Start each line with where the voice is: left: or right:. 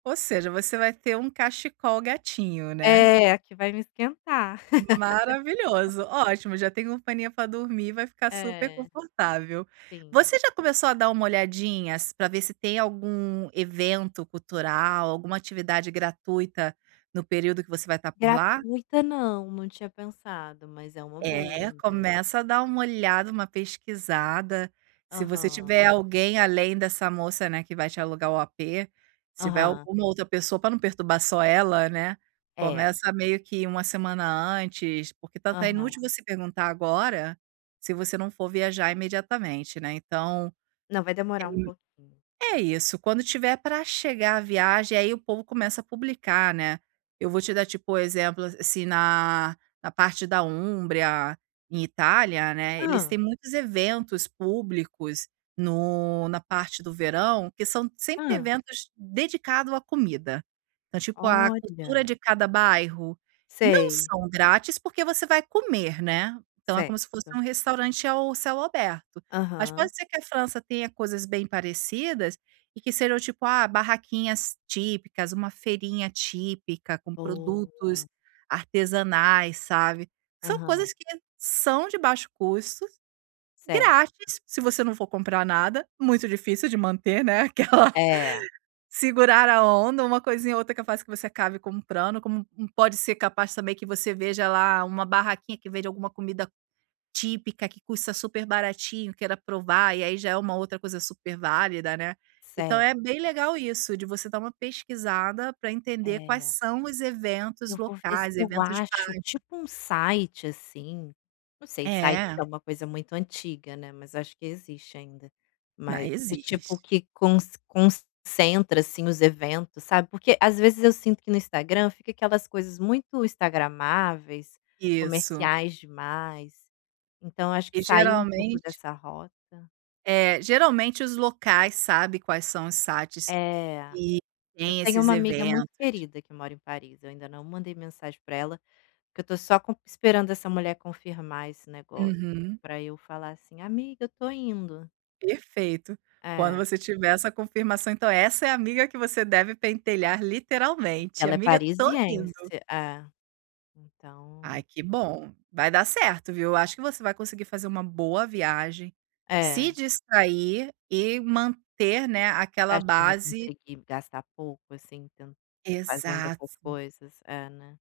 right: Ou seja, você vai ter um cachecol gatinho, né.
left: É, que vai me esquentar.
right: Maravilhoso, ótimo. Já tem companhia pra dormir, vai ficar
left: É.
right: superconfortável.
left: Sim.
right: Você já começou a dar uma olhadinha s pra ver se tem algum evento cultural, alguma atividade gratuita no período que você vai estar por lá?
left: Gratuita não, não tinha pensado, mas é uma boa
right: É,
left: mes
right: começa a dar uma olhada, uma pesquisada. Se você
left: Aham.
right: tiver alguém além dessa moça, né, que vai te alugar o apê, se tiver
left: Aham.
right: alguma outra pessoa, pra não perturbar só ela, né,
left: É.
right: começa meio que 1 semana antes, porque tanto é
left: Aham.
right: inútil você perguntar agora se você não for viajar imediatamente, né, então
left: Não, vai demorar um pouquinho.
right: [unintelligible] é isso, quando tiver pra chegar a viagem, aí o povo começa a publicar, né. Eu vou te dar, tipo, o exemplo, a assim na na parte da Umbria, em Itália, né, eles
left: Hã.
right: têm muitos eventos públicos no na parte do verão, que são sempre
left: Hã.
right: eventos dedicado à comida. Então tipo, a cultura
left: Olha.
right: de cada bairro. Não
left: Sei.
right: são grátis, porque você vai comer, né. Então é como se fosse
left: Certo.
right: um restaurante ao céu aberto. Mas
left: Aham.
right: pode ser que a França tenha coisas bem parecidas e que sejam, tipo, ah, barraquinhas típicas, uma feirinha típica com produtos
left: Boa.
right: artesanais, sabe. São
left: Aham.
right: coisas que são de baixo custo,
left: Certo.
right: grátis, se você não for comprar nada. Muito difícil de manter, né, aquela
left: É.
right: "segurar a onda", uma coisinha ou outra é capaz que você acabe comprando, como um um pode ser capaz também que você veja lá uma barraquinha que vende alguma comida típica, que custa super baratinho, queira provar, e aí já é uma outra coisa superválida, né. Então é bem
left: Certo.
right: legal isso, de você dar uma pesquisada pra entender quais
left: É.
right: são os eventos
left: Eu vou ver se
right: locais,
left: eu
right: eventos de
left: acho
right: bairro.
left: tipo um site, assim. Não sei, sites
right: É.
left: é uma coisa muito antiga, né, mas acho que existe ainda.
right: Na
left: Mai do tipo
right: existe.
left: que conc concentra, assim, os eventos, sabe, porque às vezes eu sinto que no Instagram, fica aquelas coisas muito instagramáveis,
right: Isso.
left: comerciais demais. Então acho que
right: E
left: sair um pouco
right: geralmente
left: dessa rota
right: É, geralmente os locais sabe quais são os sites
left: É.
right: e
left: Eu
right: tem
left: tenho
right: esses
left: uma amiga muito
right: eventos.
left: querida que mora em Paris, eu ainda não mandei mensagem para ela, porque eu estou só com esperando essa mulher confirmar esse negócio
right: Uhum.
left: para eu falar assim: "Amiga, eu estou indo".
right: Perfeito. Quando
left: É.
right: você tiver essa confirmação, então essa é a amiga que você deve pentelhar
left: Porque
right: literalmente:
left: ela é
right: "Amiga, estou
left: parisiense.
right: indo".
left: É,
right: Ai,
left: então
right: que bom. Vai dar certo, viu. Eu acho que você vai conseguir fazer uma boa viagem,
left: É.
right: se distrair e manter, né,
left: Você
right: aquela
left: acha que vou
right: base
left: conseguir gastar pouco, assim, ten fazendo essas
right: Exato.
left: coisas? É, né.